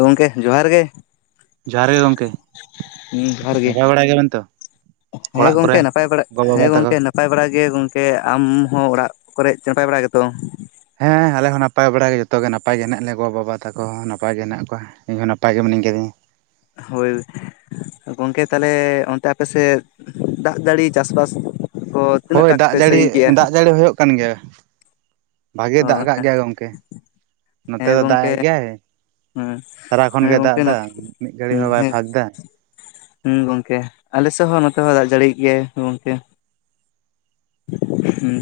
[inaudible] ᱜᱚᱝᱠᱮ ᱡᱚᱦᱟᱨ ᱜᱮ ᱡᱚᱦᱟᱨ ᱜᱮ ᱜᱚᱝᱠᱮ ᱦᱩᱸ ᱡᱚᱦᱟᱨ ᱜᱮ ᱱᱟᱯᱟᱭ ᱵᱟᱲᱟᱭ ᱜᱮᱭᱟ ᱵᱤᱱ ᱛᱚ ᱦᱮᱸ ᱚᱲᱟᱜ ᱜᱚᱝᱠᱮ ᱠᱚᱨᱮ ᱱᱟᱯᱟᱭ ᱵᱟᱲᱟᱜ ᱜᱚ ᱵᱟᱵᱟ ᱦᱮᱸ ᱛᱟᱠᱚ? ᱜᱚᱝᱠᱮ ᱱᱟᱯ ᱱᱟᱯᱟᱭ ᱵᱟᱲᱟ ᱜᱮ ᱜᱚᱝᱠᱮ ᱟᱢᱦᱚ ᱚᱲᱟᱜ ᱠᱚᱨᱮ ᱱᱟᱯᱟᱭ ᱵᱟᱲᱟ ᱜᱮᱛᱚ ᱦᱮᱸ ᱟᱞᱮ ᱦᱚᱸ ᱱᱟᱯᱟᱭ ᱵᱟᱲᱟ ᱜᱮ ᱡᱷᱚᱛᱚᱜᱮ ᱱᱟᱯᱟᱭ ᱜᱮ ᱦᱮᱱᱟᱜ ᱞᱮᱭᱟ ᱜᱚ ᱵᱟᱵᱟ ᱛᱟᱠᱚ ᱦᱚᱸ ᱱᱟᱯᱟᱭ ᱜᱮ ᱦᱮᱱᱟᱜ ᱠᱚᱣᱟ ᱤᱧ ᱦᱚᱸ ᱱᱟᱯᱟᱭ ᱜᱮ ᱢᱤᱱᱤᱧ ᱜᱮᱫᱮ ᱦᱳᱭ ᱜᱚᱝᱠᱮ ᱛᱟᱦᱚᱞᱮ ᱚᱱᱛᱮ ᱟᱯᱮ ᱥᱮᱫ ᱫᱟᱜ ᱡᱟᱹᱲᱤ ᱪᱟᱥᱵᱟᱥ ᱠᱚ ᱛᱤᱱᱟᱹᱜ ᱦᱳᱭ ᱴᱟᱜ ᱫᱟᱜ ᱯᱮ ᱡᱟᱹᱲᱤ ᱥᱟᱺᱜᱤᱧ ᱠᱮᱜᱼᱟ ᱫᱟᱜ ᱡᱟᱹᱲᱤ ᱦᱩᱭᱩᱜ ᱠᱟᱱ ᱜᱮᱭᱟ ᱵᱷᱟᱜᱮ ᱚ ᱫᱟᱜ ᱠᱟᱜ ᱜᱮᱭᱟ ᱜᱚᱝᱠᱮ ᱱᱚᱛᱮ ᱦᱮᱸ ᱫᱚ ᱫᱟᱜ ᱜᱚᱝᱠᱮ ᱮᱜ ᱜᱮᱭᱟᱭ ᱦᱮᱸ ᱥᱟᱨᱟ ᱠᱷᱚᱱ ᱦᱮᱸ ᱜᱮ ᱜᱚᱝᱠᱮ ᱫᱟᱜ ᱫᱟ ᱢᱤᱫ ᱜᱷᱟᱹᱲᱤ ᱦᱮᱸ ᱦᱚᱸ ᱵᱟᱭ ᱯᱷᱟᱸᱠ ᱫᱟ ᱦᱮᱸ ᱜᱚᱝᱠᱮ ᱟᱞᱮ ᱥᱮᱫ ᱦᱚᱸ ᱱᱚᱛᱮ ᱦᱚᱸ ᱫᱟᱜ ᱡᱟᱹᱲᱤᱭᱮᱜ ᱜᱮᱭᱟᱭ ᱜᱚᱝᱠᱮ ᱦᱩᱸ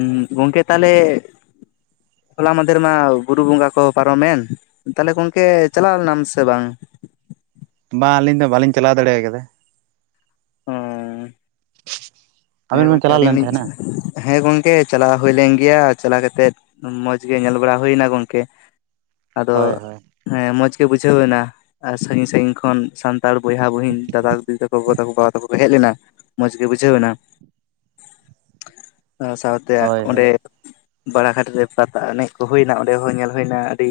ᱩᱸ ᱜᱚᱢᱠᱮ ᱛᱟᱦᱚᱞᱮ ᱦᱚᱞᱟ ᱢᱟᱫᱷᱮᱨ ᱢᱟ ᱵᱩᱨᱩ ᱵᱚᱸᱜᱟ ᱠᱚ ᱯᱟᱨᱚᱢᱮᱱ ᱛᱟᱦᱚᱞᱮ ᱜᱚᱝᱠᱮ ᱪᱟᱞᱟᱣ ᱞᱮᱱᱟᱢ ᱥᱮ ᱵᱟᱝ ᱵᱟᱝ ᱟᱹᱞᱤᱧ ᱫᱚ ᱵᱟᱹᱞᱤᱧ ᱪᱟᱞᱟᱣ ᱫᱟᱲᱮ ᱠᱟᱫᱟ ᱚ ᱟᱵᱮᱱ ᱦᱮᱸ ᱵᱮᱱ ᱜᱚᱝᱠᱮ ᱪᱟᱞᱟᱣ ᱟᱹᱞᱤᱧ ᱞᱮᱱ ᱦᱚᱸ ᱞᱤᱧ ᱛᱟᱦᱮᱸᱱᱟ? ᱦᱮᱸ ᱜᱚᱝᱠᱮ ᱪᱟᱞᱟᱣ ᱦᱳᱭ ᱞᱮᱱ ᱜᱮᱭᱟ ᱪᱟᱞᱟ ᱠᱟᱛᱮᱜ ᱢᱚᱸᱡᱽ ᱜᱮ ᱧᱮᱞ ᱵᱟᱲᱟ ᱦᱳᱭᱱᱟ ᱜᱚᱝᱠᱮ ᱟᱫᱚ ᱦᱳᱭ ᱦᱳᱭ ᱦᱮᱸ ᱢᱚᱸᱡᱽᱜᱮ ᱵᱩᱡᱷᱟᱹᱣ ᱮᱱᱟ ᱟᱨ ᱥᱟᱺᱜᱤᱧ ᱥᱟᱺᱜᱤᱧ ᱠᱷᱚᱱ ᱥᱟᱱᱛᱟᱲ ᱵᱚᱭᱦᱟ ᱵᱩᱦᱤᱱ ᱫᱟᱫᱟ ᱫᱤᱫᱤ ᱛᱟᱠᱚ ᱜᱚ ᱛᱟᱠᱚ ᱵᱟᱵᱟ ᱛᱟᱠᱚ ᱠᱚ ᱦᱮᱡ ᱞᱮᱱᱟ ᱢᱚᱸᱡᱽ ᱜᱮ ᱵᱩᱡᱷᱟᱹᱣ ᱮᱱᱟ ᱚᱱᱟ ᱥᱟᱶᱛᱮ ᱦᱳᱭ ᱚᱸᱰᱮ ᱦᱳᱭ ᱵᱟᱲᱟ ᱜᱷᱟᱴ ᱨᱮ ᱯᱟᱛᱟ ᱮᱱᱮᱡ ᱠᱚ ᱦᱚᱭᱱᱟ ᱚᱸᱰᱮ ᱦᱚᱸ ᱧᱮᱞ ᱦᱚᱭᱱᱟ ᱟᱹᱰᱤ